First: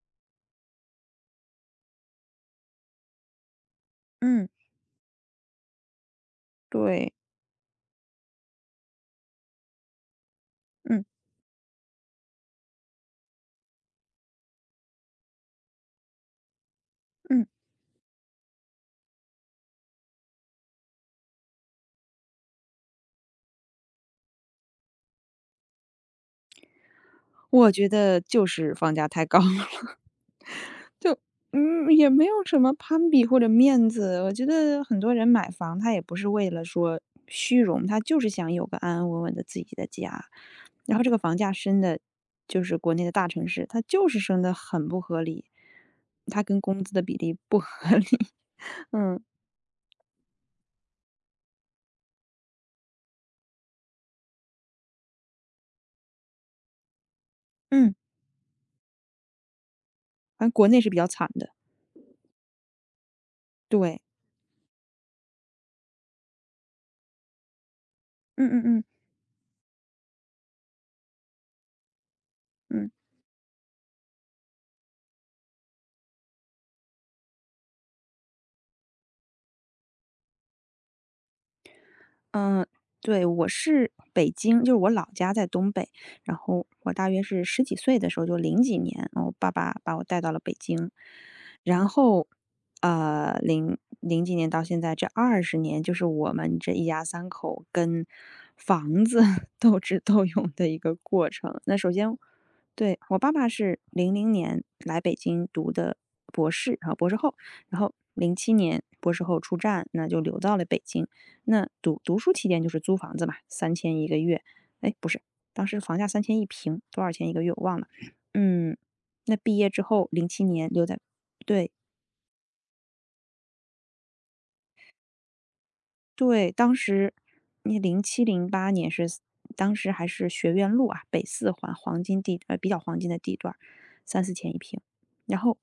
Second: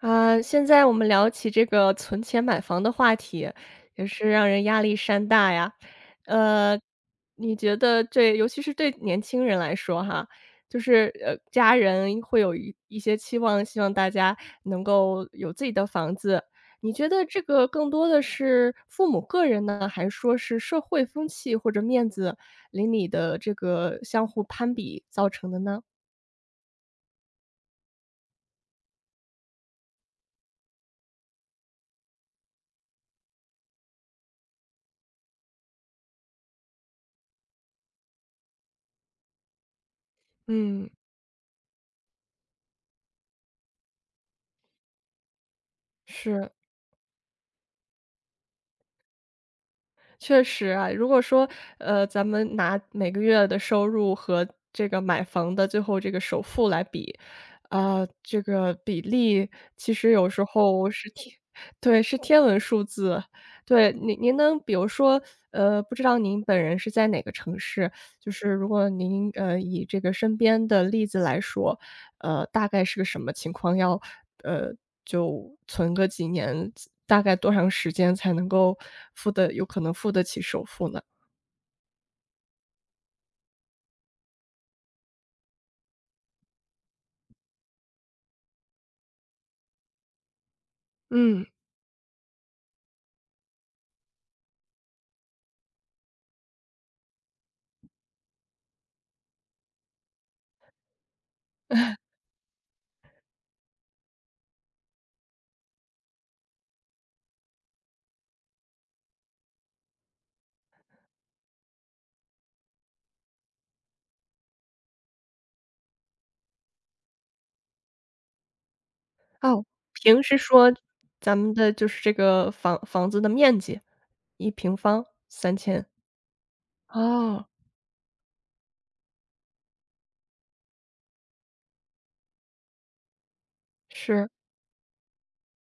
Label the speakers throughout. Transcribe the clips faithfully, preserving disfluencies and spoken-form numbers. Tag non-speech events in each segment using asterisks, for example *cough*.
Speaker 1: 啊，现在我们聊起这个存钱买房的话题，也是
Speaker 2: 嗯，
Speaker 1: 让人压力山大呀。呃，
Speaker 2: 对，
Speaker 1: 你觉得对，尤其是对年轻人来说哈，就
Speaker 2: 嗯
Speaker 1: 是呃，家人会有一一些期望，希望大家能够有自己的房子。你觉得这
Speaker 2: 嗯，
Speaker 1: 个更多的是父母个人呢，还是说是社会风气或者面子邻里的这个相互攀比造成的呢？
Speaker 2: 我觉得就是房价太高了。*laughs* 嗯，也没有什么攀比或者面子，我觉得很多人买房，他也不是为了说虚荣，他就是想有个安安稳稳的自己的家。
Speaker 1: 嗯，
Speaker 2: 然后这个房价升的，就是国内的大城市，它就是升的很不合理，它
Speaker 1: 是。
Speaker 2: 跟工资的比例不合理。*laughs* 嗯
Speaker 1: 确实啊，如果说，呃，咱们拿每个月的收入和这个买房的最后这个首付来比，
Speaker 2: 嗯，
Speaker 1: 啊，这个比例其实有时
Speaker 2: 反正国内
Speaker 1: 候
Speaker 2: 是比较
Speaker 1: 是
Speaker 2: 惨
Speaker 1: 天
Speaker 2: 的。
Speaker 1: 对，是天文数字。对，
Speaker 2: 对，
Speaker 1: 您您能比如说，呃，不知道您本人是在哪个城市？就
Speaker 2: 嗯
Speaker 1: 是如
Speaker 2: 嗯嗯
Speaker 1: 果您，呃，以这个身边的例子来说，呃，大概
Speaker 2: 嗯。
Speaker 1: 是个什么情况？要，呃，就存个几年，*tsk* 大概多长时间才能够付得有可能付得起首付呢？
Speaker 2: 嗯，对，我是北京，就是我老家在东北，然后我大约是十几岁的时候，就零几年，我爸爸把我带到了北京，
Speaker 1: 嗯。
Speaker 2: 然后，呃，零零几年到现在这二十年，就是我们这一家三口跟房子 *laughs* 斗智斗勇的一个过程。那首先，对，我爸爸是零零年来北京读的博士，然后博士后，然后零七年博士后出站，那就留到了北京。那读读书期间就是租房子嘛三千一个月。哎，不是，当时房价三千一平，多少钱一个月我忘了。嗯，那毕
Speaker 1: 哦，
Speaker 2: 业之后
Speaker 1: 平
Speaker 2: 零
Speaker 1: 时
Speaker 2: 七年
Speaker 1: 说
Speaker 2: 留在
Speaker 1: 咱们
Speaker 2: 对，
Speaker 1: 的就是这个房房子的面积一平方三千
Speaker 2: 对，当时
Speaker 1: 哦，
Speaker 2: 那零七零八年是当时还是学院路啊，北四环黄金地呃，比较黄金的地段儿三
Speaker 1: 是，
Speaker 2: 四千一平。然后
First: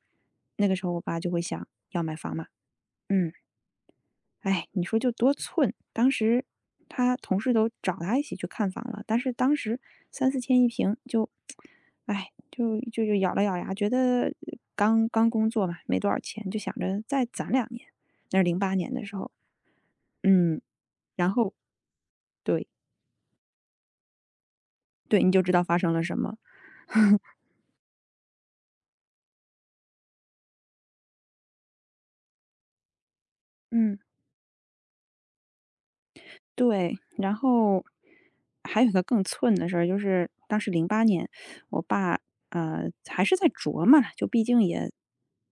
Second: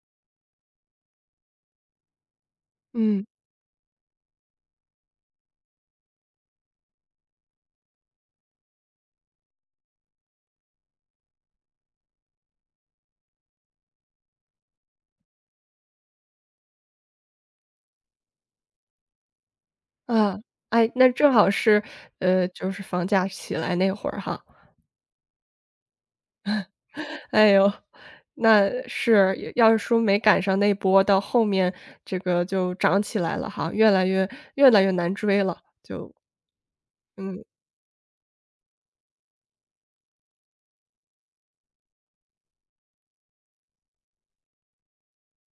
Speaker 2: 那个时候我爸就会想要买房嘛，
Speaker 1: 嗯，
Speaker 2: 嗯。哎，你说就多寸，当时他同事都找他一起去看房了，但是当时三四千一平就，哎，就就就咬了咬牙，觉得刚刚工作嘛，没多少钱，就想着再攒两年。那是零八年的时候，
Speaker 1: 啊，
Speaker 2: 嗯，
Speaker 1: 哎，那
Speaker 2: 然
Speaker 1: 正好
Speaker 2: 后
Speaker 1: 是，呃，
Speaker 2: 对
Speaker 1: 就是房价起来那会儿哈。
Speaker 2: 对，你就知道发生了什么，*laughs*
Speaker 1: 哎呦，那是，要是说没赶上那波，到后面这个就涨起来了哈，越
Speaker 2: 嗯。
Speaker 1: 来越越来越难追了，就
Speaker 2: 对，然
Speaker 1: 嗯，
Speaker 2: 后还有一个更寸的事儿，就是当时零八年，我爸，呃，还是在琢磨，就毕竟也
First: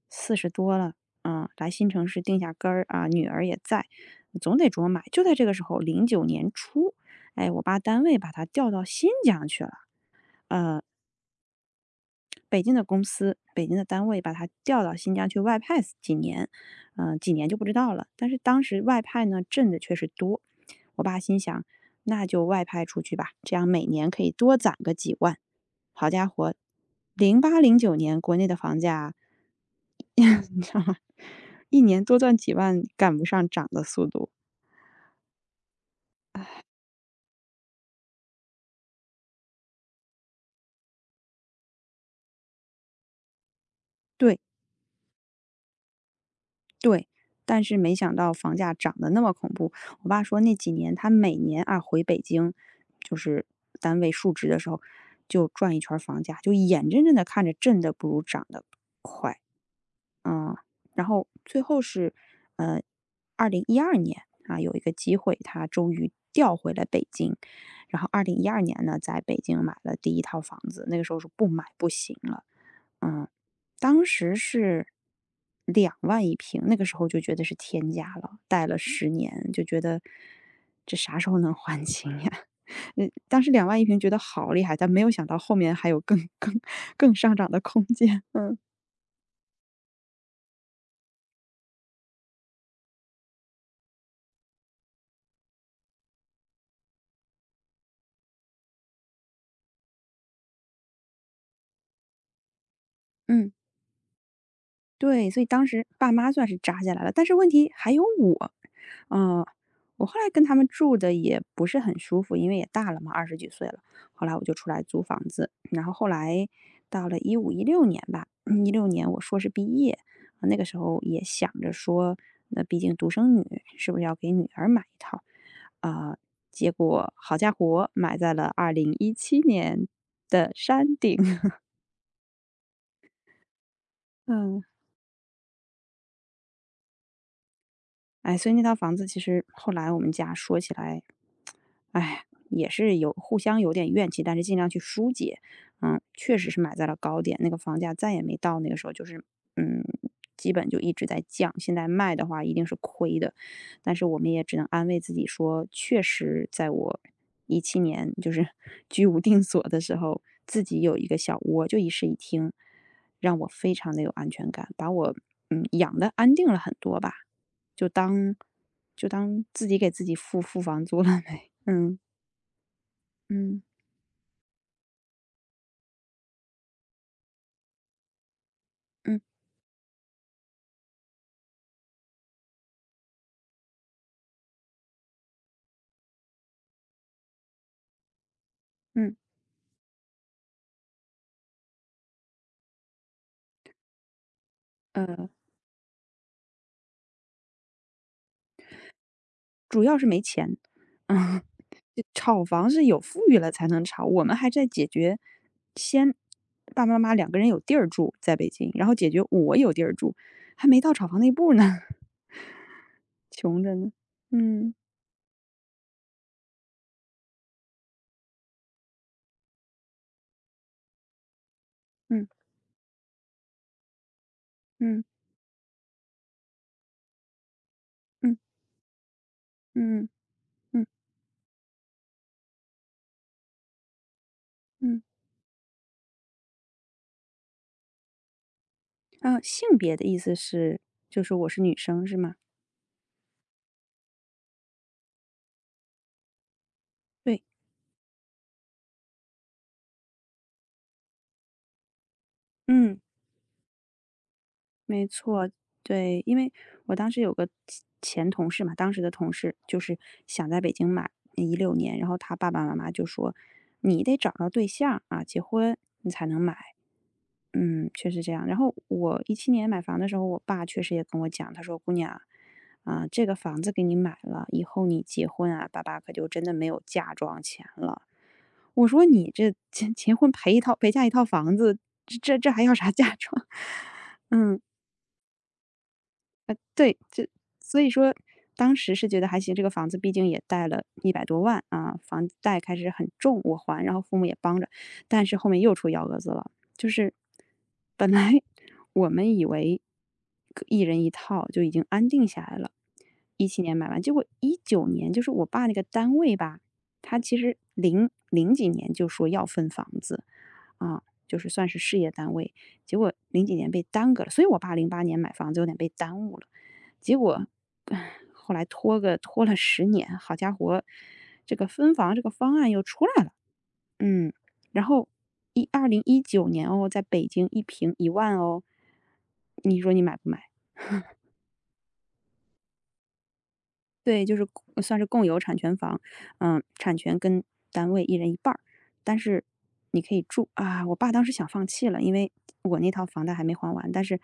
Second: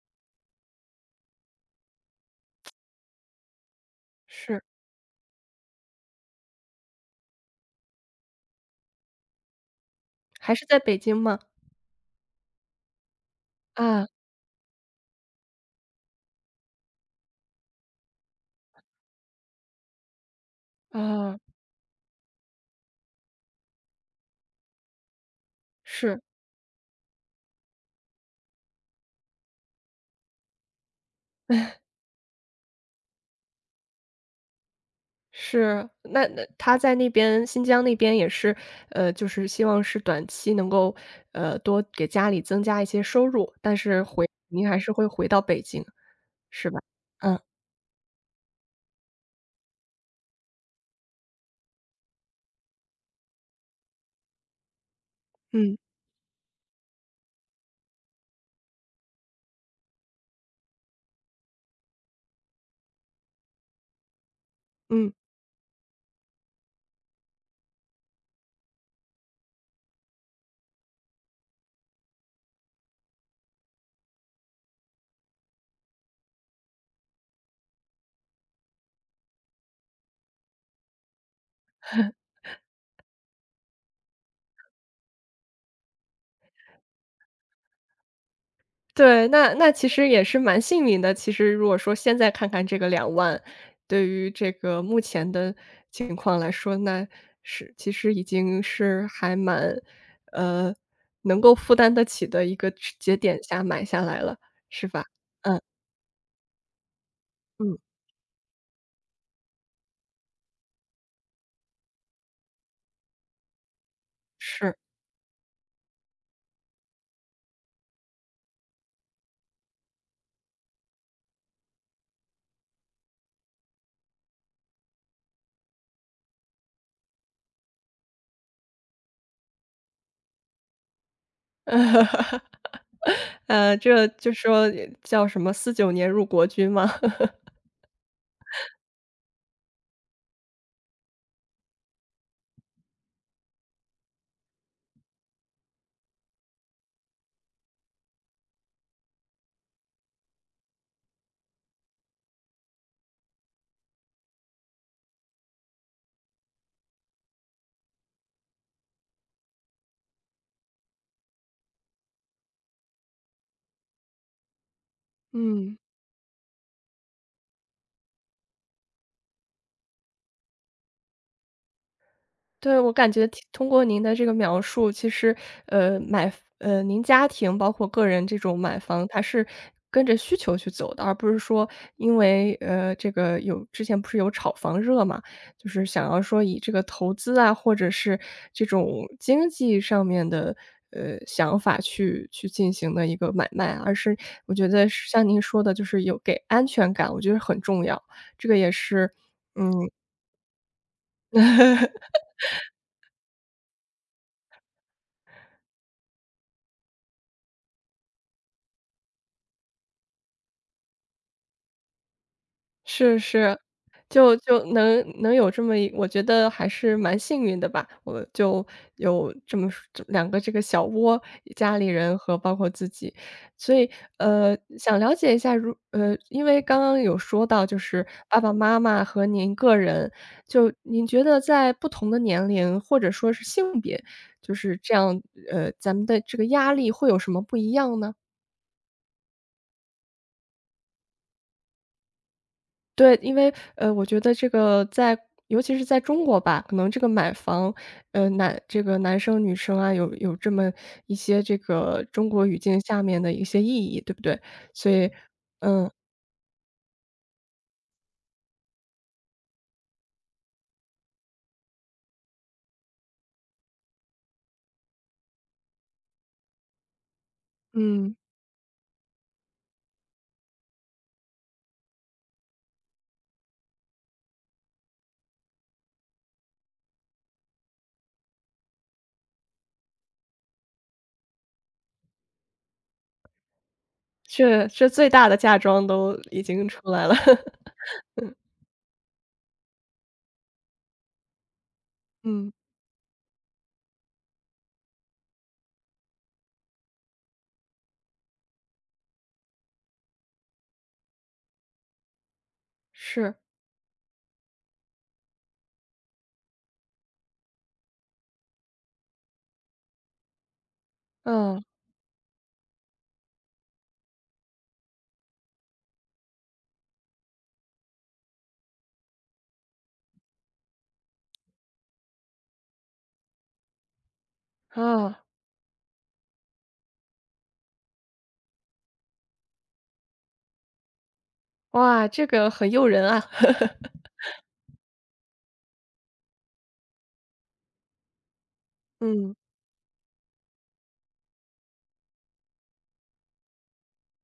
Speaker 2: 四十多了，嗯，来新城市定下根儿啊，女儿也在，总
Speaker 1: 是。
Speaker 2: 得琢磨买。就在这个时候零九年初，哎，我爸单位把他调到新疆去了。
Speaker 1: 还是在北京吗？
Speaker 2: 北京的公司、北京的单
Speaker 1: 啊，
Speaker 2: 位把他调到新疆去外派几年，嗯、几年就不知道了。但是当时外派呢挣的确实多，我爸
Speaker 1: 啊，
Speaker 2: 心想，那就外派出去吧，这样每年可以多攒个几万。好
Speaker 1: 是，
Speaker 2: 家伙，零八零九年国内的房价，*laughs* 你知道吗？一年多赚几万赶不上涨的速度。
Speaker 1: 是，那那他在那边新疆那边也是，呃，就是希望是短期能够，呃，多给家里增加一些收入，但是回
Speaker 2: 对，
Speaker 1: 您还是会回到北京，是吧？
Speaker 2: 对，
Speaker 1: 嗯，
Speaker 2: 但是没想到房价涨得那么恐怖。我爸说那几年他每年啊回北京，就是单位述职的时候，就转
Speaker 1: 嗯，
Speaker 2: 一圈儿房价，就眼睁睁的看着挣的不如涨的嗯，然后最后是，呃二零一二年啊，有一个
Speaker 1: 嗯。
Speaker 2: 机会，他终于调回了北京。然后二零一二年呢，在北京买了第一套房子，那个时候是不买不行了。嗯，当时是两万一平，那个时候就觉得是天价了，贷了十年，就觉得这啥时候能还清呀？*laughs* 嗯，当时两万一平觉得好厉害，但没有想到后面还有更更更上涨的空间，嗯。
Speaker 1: 对，那那其实也是蛮幸运的。其实如果说现在看看这个两万对于这个目前的情况来说，那是其实已经是还蛮，呃，能够负担得起的一个节点
Speaker 2: 嗯。
Speaker 1: 下买下来了，是吧？
Speaker 2: 对，所以
Speaker 1: 嗯，
Speaker 2: 当时爸妈算是扎下来了，但是问题
Speaker 1: 嗯，
Speaker 2: 还有我，嗯、我后来跟他们住的也不是很舒服，因为也大了嘛，二十几岁了。后来我就出
Speaker 1: 是。
Speaker 2: 来租房子，然后后来到了一五一六年吧，*clears throat* 一六年我硕士毕业，那个时候也想着说，那毕竟独生女，是不是要给女儿买一套？啊、结果好家伙，买在了二零一七年的山顶。*laughs*
Speaker 1: *laughs* 呃，这就
Speaker 2: 嗯。
Speaker 1: 说叫什么四九年入国军"嘛。*laughs*
Speaker 2: 哎，所以那套房子其实后来我们家说起来，哎，也是有互相有点怨气，但是尽量去疏解。嗯，确实是买在了高点，那个房价再也没到那个时候，就是嗯，基本就一直在降。现在卖的话一定是亏的，但是我们也只能安慰自己说，确实在我一七年就是 *laughs* 居无定所的时候，自己有一个小窝，就一室一厅，让我非常的有安全感，把我嗯
Speaker 1: 嗯。
Speaker 2: 养的安定了很多吧。就当就当自己给自己付付房租了呗。嗯
Speaker 1: 对，我感觉听
Speaker 2: 嗯
Speaker 1: 通过您的这个描述，其实，呃，买呃，您家庭包括个人这种买房，
Speaker 2: 嗯
Speaker 1: 它是跟着需求去走的，而不是说因为，呃，这个有之前不是有炒房热嘛，就是想要说以这个投资啊，或者是这种
Speaker 2: 嗯，
Speaker 1: 经济上面的，呃，想法去去进行的一个买卖，而是我觉得是像
Speaker 2: 呃，
Speaker 1: 您说的，就是有给安全感，我觉得很重要，这个也是嗯。
Speaker 2: 主要是没钱。嗯，这
Speaker 1: *laughs*
Speaker 2: 炒房是有富裕了才能炒，我们还在解决先爸爸妈妈两个人有地儿住在北京，然后解决我有地儿住，还没到炒房那一步呢，*laughs*
Speaker 1: 是是，
Speaker 2: 穷着呢。
Speaker 1: 就就
Speaker 2: 嗯
Speaker 1: 能能有这么一我觉得还是蛮幸运的吧。我就有这么这两个这个小窝，家里人
Speaker 2: 嗯
Speaker 1: 和包括自己。所以，呃，想
Speaker 2: 嗯
Speaker 1: 了解一下如呃，因为刚刚有说到就是
Speaker 2: 嗯
Speaker 1: 爸爸妈妈和您个
Speaker 2: 嗯
Speaker 1: 人，就
Speaker 2: 嗯
Speaker 1: 您觉得在不同的年龄或者说是性别，就是这
Speaker 2: 嗯，
Speaker 1: 样，呃，咱们的这个压力会有什么不一样呢？
Speaker 2: 啊，性别的意思是就是我是女生是吗？
Speaker 1: 对，因为，呃，我觉得这个在尤其是在中国吧，可能这个买
Speaker 2: 对，
Speaker 1: 房，呃，男这个男生女生啊，有有这么一些这个中国语境
Speaker 2: 嗯。
Speaker 1: 下面的一些意义，对不对？所
Speaker 2: 没
Speaker 1: 以，
Speaker 2: 错，
Speaker 1: 嗯，
Speaker 2: 对，因为我当时有个前前同事嘛，当时的同事就是想在北京买一六年，然后他爸爸妈妈就说：“你得找着对象啊，结婚你才能买。”嗯，确
Speaker 1: 嗯，
Speaker 2: 实这样。然后我一七年买房的时候，我爸确实也跟我讲，他说：“姑娘啊，这个房子给你买了，以后你结婚啊，爸爸可就真的没有嫁妆钱了。”我说：“你这结结婚陪一套陪嫁一套房子，这这这还要啥嫁妆？” *laughs* 嗯，
Speaker 1: 这这最大的嫁妆都已经出
Speaker 2: 对，
Speaker 1: 来了。
Speaker 2: 就
Speaker 1: *laughs*
Speaker 2: 所以说当时是觉得还行，这个房子毕竟也贷了一百多万啊，房
Speaker 1: 嗯，
Speaker 2: 贷开始很重，我还，然后父母也帮着，但是后面又出幺蛾子了。就是本来我们以为一人一套就已经安定下来了
Speaker 1: 是，
Speaker 2: 一七年买完，结果一九年就是我爸那个单位吧，他其实零零几年就说要分房子，啊，就是
Speaker 1: 嗯，
Speaker 2: 算是事业单位，结果零几年被耽搁了，所以我爸零八年买房子有点被耽误了。结果，唉后来拖个拖了十年，好家伙，这个分房这个方案又出来了。嗯，然后
Speaker 1: 啊，
Speaker 2: 一二零一九年哦，在北京一平一万哦，你说你买不买？
Speaker 1: 哇，这个很诱人啊。*laughs*
Speaker 2: 对，就是共算是共有产权房，嗯，产权跟单位一人一半儿，但
Speaker 1: 嗯，
Speaker 2: 是你可以住啊。我爸当时想放弃了，因为我那套房贷还没还完，但是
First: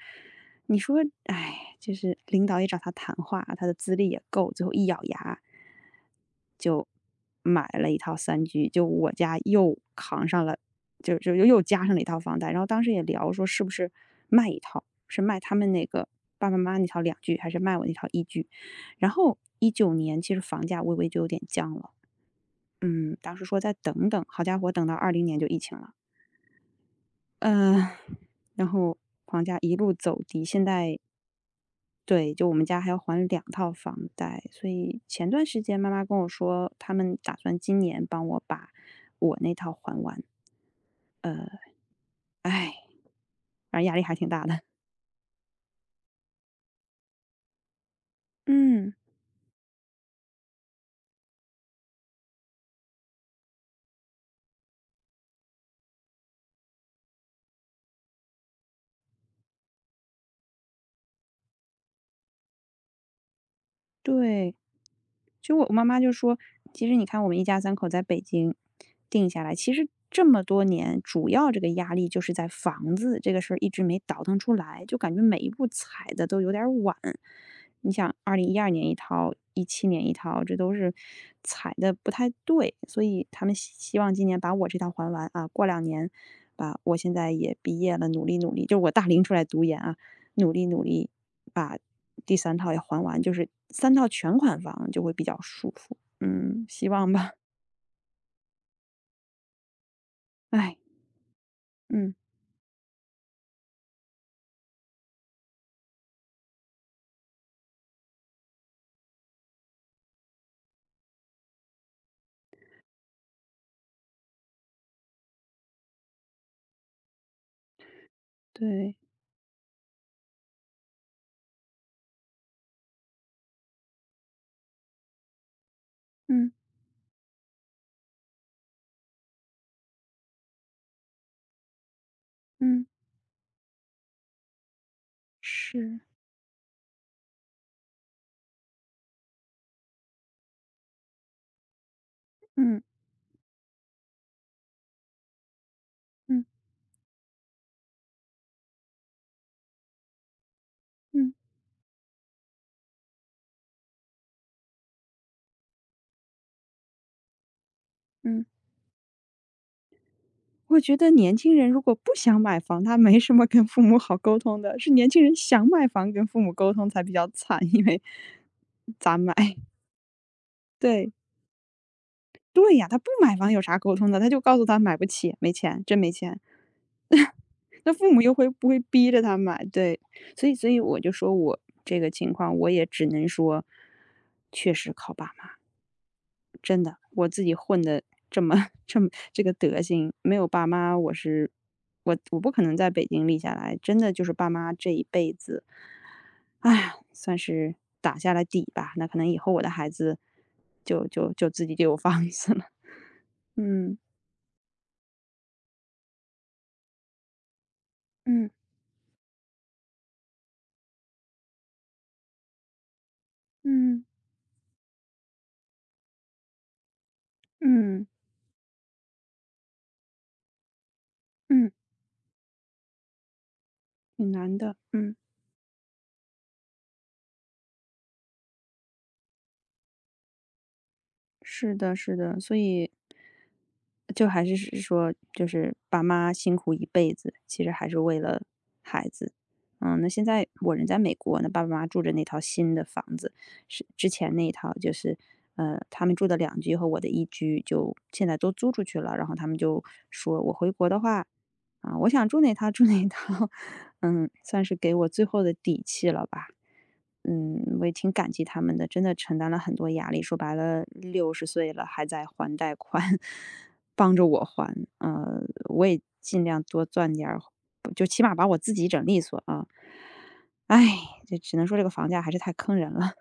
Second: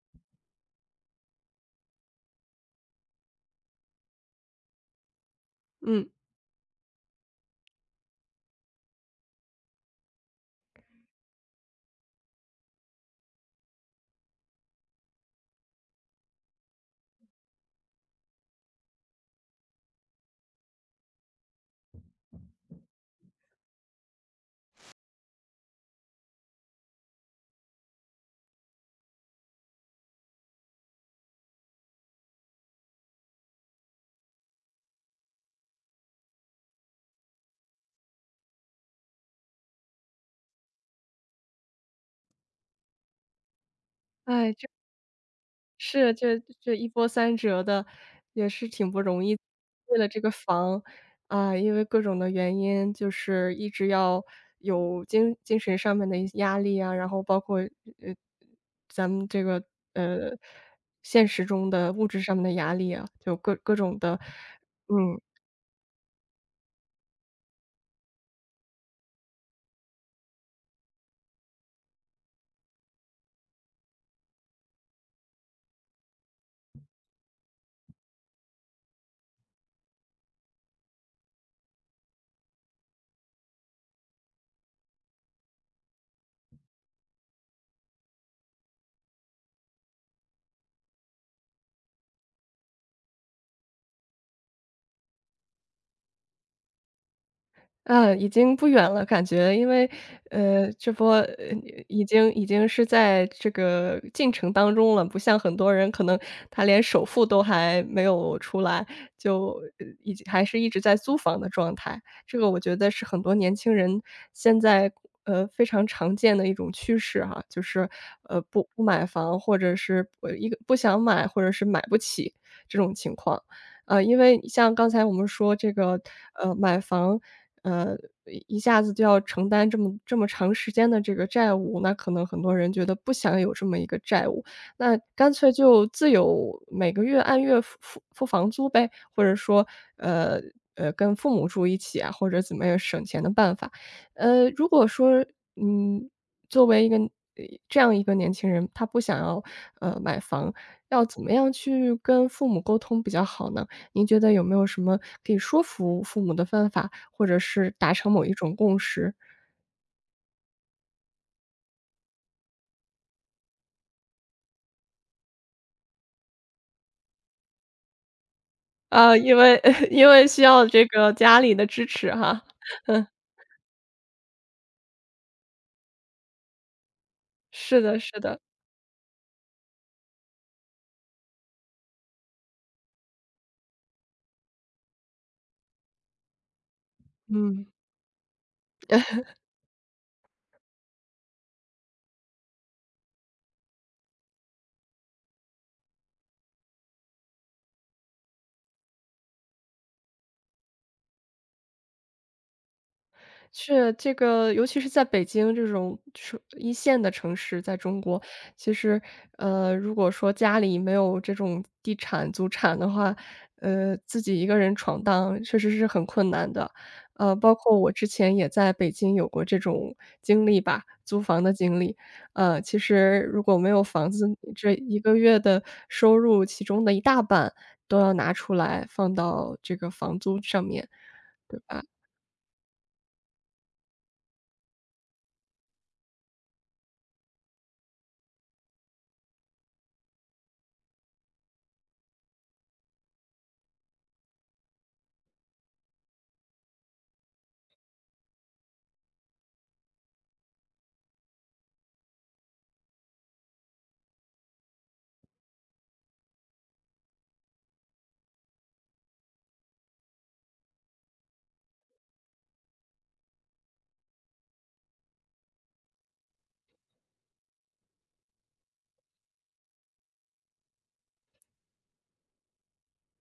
Speaker 2: 你说，哎，就是领导也找他谈话，他的资历也够，最后一咬牙
Speaker 1: 嗯，
Speaker 2: 就买了一套三居，就我家又扛上了，就就又又加上了一套房贷。然后当时也聊说，是不是卖一套，是卖他们那个爸爸妈妈那套两居，还是卖我那套一居？然后一九年其实房价微微就有点降了，嗯，当时说再等等，好家伙，等到二零年就疫情了，嗯，然后房价一路走低，现在对，就我们家还要还两套房贷，所以前段时间妈妈跟我说，他们打算今年帮我把我那套还完。哎，反正压力还挺大
Speaker 1: 哎，
Speaker 2: 的。
Speaker 1: 这是，这这一波三折的，也是挺
Speaker 2: 嗯，
Speaker 1: 不容易。为了这个房，啊，因为各种的原因，就是一直要有精精神上面的一些压力啊，然后包括呃，咱们这个呃，现实中的物质上面的压力啊，就各各种的，
Speaker 2: 对。
Speaker 1: 嗯。
Speaker 2: 就我妈妈就说，其实你看我们一家三口在北京定下来，其实这么多年，主要这个压力就是在房子这个事儿一直没倒腾出来，就感觉每一步踩的都有点儿晚。你想，二零一二年一套，一七年一套，这都是踩的不太对，所以他们希希望今年把我这套还完啊，过两年把我现在也毕业了，努力努力，就是我大龄出来读研啊，努力努力把第三套也还完，就是三套全款房就会比较舒服。嗯，希望吧。
Speaker 1: 嗯，已经不远了，感觉，因为，呃，
Speaker 2: 唉，
Speaker 1: 这波呃，已
Speaker 2: 嗯，
Speaker 1: 经已经是在这个进程当中了，不像很多人可能他连首付都还没有出来，就呃已经还是一直在租房的状态。这个我觉得是很多年轻人现在呃非常常见的一种趋势哈，就是呃不不
Speaker 2: 对，
Speaker 1: 买房，或者是呃一个不想买，或者是买不起这种情况。呃，因为像刚才我们说这个，
Speaker 2: 嗯，
Speaker 1: 呃，买房，呃，一下子就要承担这么这么长时间的这个债务，那可能很多人
Speaker 2: 嗯，
Speaker 1: 觉得不想有这么一个债务，那干脆就
Speaker 2: 是，
Speaker 1: 自由，每个月按月付付付房租呗，或者说，呃呃，跟父母住一起啊，或者怎么样
Speaker 2: 嗯，
Speaker 1: 省钱的办法。呃，如果说，嗯，
Speaker 2: 嗯，
Speaker 1: 作为一个呃这样一个年轻人，他不想要，呃，买房，要怎么
Speaker 2: 嗯，
Speaker 1: 样去跟父母沟通比较好呢？您觉得有没有什么可以说服父母的办法，或者是达成某一
Speaker 2: 嗯。
Speaker 1: 种共识？
Speaker 2: 我觉得年轻人如果不想买房，他没什么跟父母好沟通的，是年轻人想买房跟父母沟通才比较惨，因为咋
Speaker 1: 呃，
Speaker 2: 买？
Speaker 1: 因为
Speaker 2: *laughs*
Speaker 1: *laughs* 因为需要这
Speaker 2: 对，
Speaker 1: 个家里的支持哈，
Speaker 2: 对呀，他不买房有啥沟通的，他就告诉他买不起，没钱，真没钱。
Speaker 1: 是
Speaker 2: 那
Speaker 1: 的
Speaker 2: 父
Speaker 1: 是
Speaker 2: 母又
Speaker 1: 的。
Speaker 2: 会不会逼着他买？对，所以所以我就说我这个情况，我也只能说，确实靠爸妈，真的，我自己
Speaker 1: 嗯。
Speaker 2: 混的这么 *laughs* 这么这个德行，没有爸妈，我是我我不可能在北京立下来，真的就是爸妈这一辈子，哎呀，算是打下了底吧。那可能以后我的孩子就就就自己就有房子了。*laughs*
Speaker 1: 是，
Speaker 2: 嗯
Speaker 1: 这个尤其是在北京这种是一线的城市，在中国，
Speaker 2: 嗯
Speaker 1: 其实，呃，如果说家里没有这种地产、祖产的话，呃，
Speaker 2: 嗯
Speaker 1: 自己一个人闯荡确实是很困难的。呃，包括我
Speaker 2: 嗯
Speaker 1: 之前也在北京有过这种经历吧，租房的
Speaker 2: 嗯，
Speaker 1: 经历。呃，其实如果没有房子，
Speaker 2: 挺难
Speaker 1: 这
Speaker 2: 的，
Speaker 1: 一
Speaker 2: 嗯。
Speaker 1: 个月的收入，其中的一大半都要拿出来放到这个房租上面，对
Speaker 2: 是
Speaker 1: 吧？
Speaker 2: 的，是的，所以就还是是说，就是爸妈辛苦一辈子，其实还是为了孩子。嗯，那现在我人在美国，那爸爸妈妈住着那套新的房子，是之前那一套，就是呃，他们住的两居和我的一居就现在都租出去了。然后他们就说，我回国的话，啊、我想住哪套住哪套，*laughs* 嗯，算是给我最后的底气了吧。嗯，我也挺感激他们的，真的承担了很多压力。说白了六十岁了还在还贷款，*laughs* 帮着我还。呃，我也尽量多赚点儿，就起码把我自己整利索啊。唉，就只能说这个房价还是太坑人了。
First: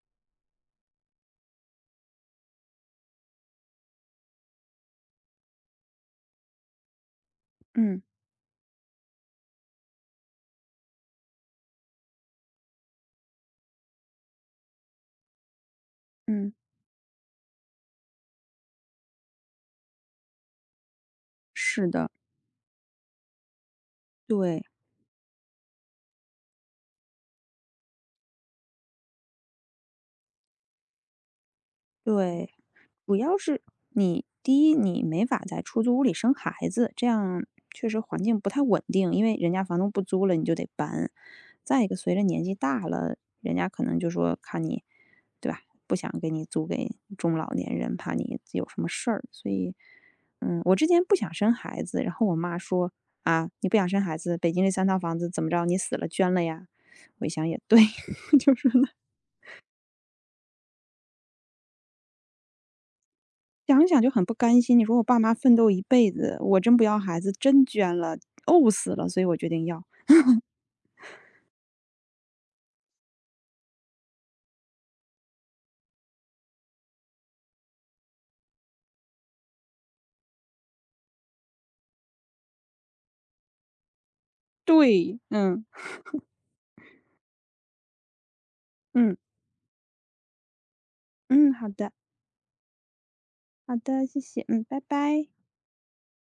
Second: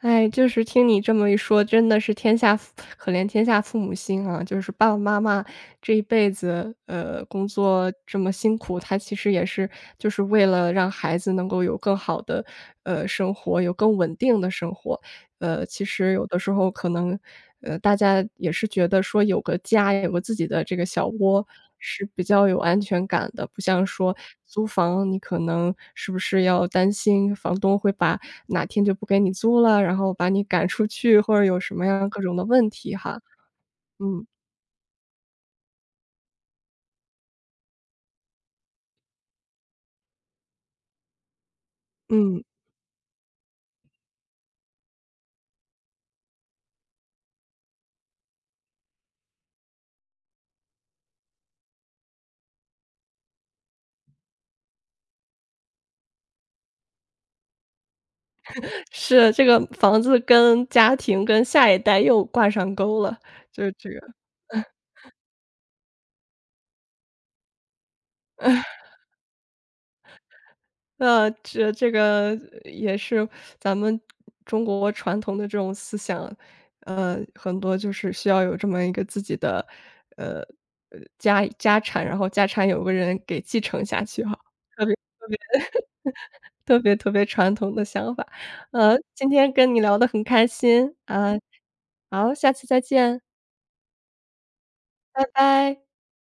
Speaker 1: 哎，就是听你这么一说，真的是天下父可怜天下父母心啊！就是爸爸妈妈这一辈子，呃，工
Speaker 2: *laughs*
Speaker 1: 作
Speaker 2: 嗯，
Speaker 1: 这么辛苦，他其实也是就是为了让孩子能够有更好的，呃，生活，有更稳定的生活。呃，其实有的时
Speaker 2: 嗯，
Speaker 1: 候可能，呃，大家也是觉得说有个家，有个自己的这个小窝
Speaker 2: 是
Speaker 1: 是
Speaker 2: 的，
Speaker 1: 比较有安全感的，不像说
Speaker 2: 对，
Speaker 1: 租房，你可能是不是要担心房东会把哪天就不给你租了，然后把你赶出去，或者有什么样各种的
Speaker 2: 对。
Speaker 1: 问题
Speaker 2: 主
Speaker 1: 哈。
Speaker 2: 要是你
Speaker 1: 嗯，
Speaker 2: 第一，你没法在出租屋里生孩子，这样确实环境不太稳定，因为人家房东不租了，你就得搬。再一个，随着年
Speaker 1: 嗯，
Speaker 2: 纪大了，人家可能就说看你，对吧？不想给你租给中老年人，怕你有什么事儿。所以，嗯，我之前不想生孩子，然后我妈说啊，你不想生孩子，北京这三套房子怎么着，你死了捐了呀？我一想也对，*laughs* 就是
Speaker 1: 是，这个房子跟家庭、跟下一代又挂上钩了，就是
Speaker 2: 想一
Speaker 1: 这个。
Speaker 2: 想就很不甘心，你说我爸妈奋斗一辈子，我真不要孩子，真捐了，怄死了，所以我决定要。
Speaker 1: 那这这个也是咱们中国传统的这种思想，呃，很多就是需要有这么一个自己的，呃，呃，家家产，然后家产有个人给继承下去哈，特别
Speaker 2: 对，嗯，
Speaker 1: 特别特别传统的想法。呃，
Speaker 2: 嗯，
Speaker 1: 今天跟你聊得很开心，啊，
Speaker 2: 嗯，好的，
Speaker 1: 好，下次再见，
Speaker 2: 好的，谢谢，嗯，拜
Speaker 1: 拜
Speaker 2: 拜。
Speaker 1: 拜。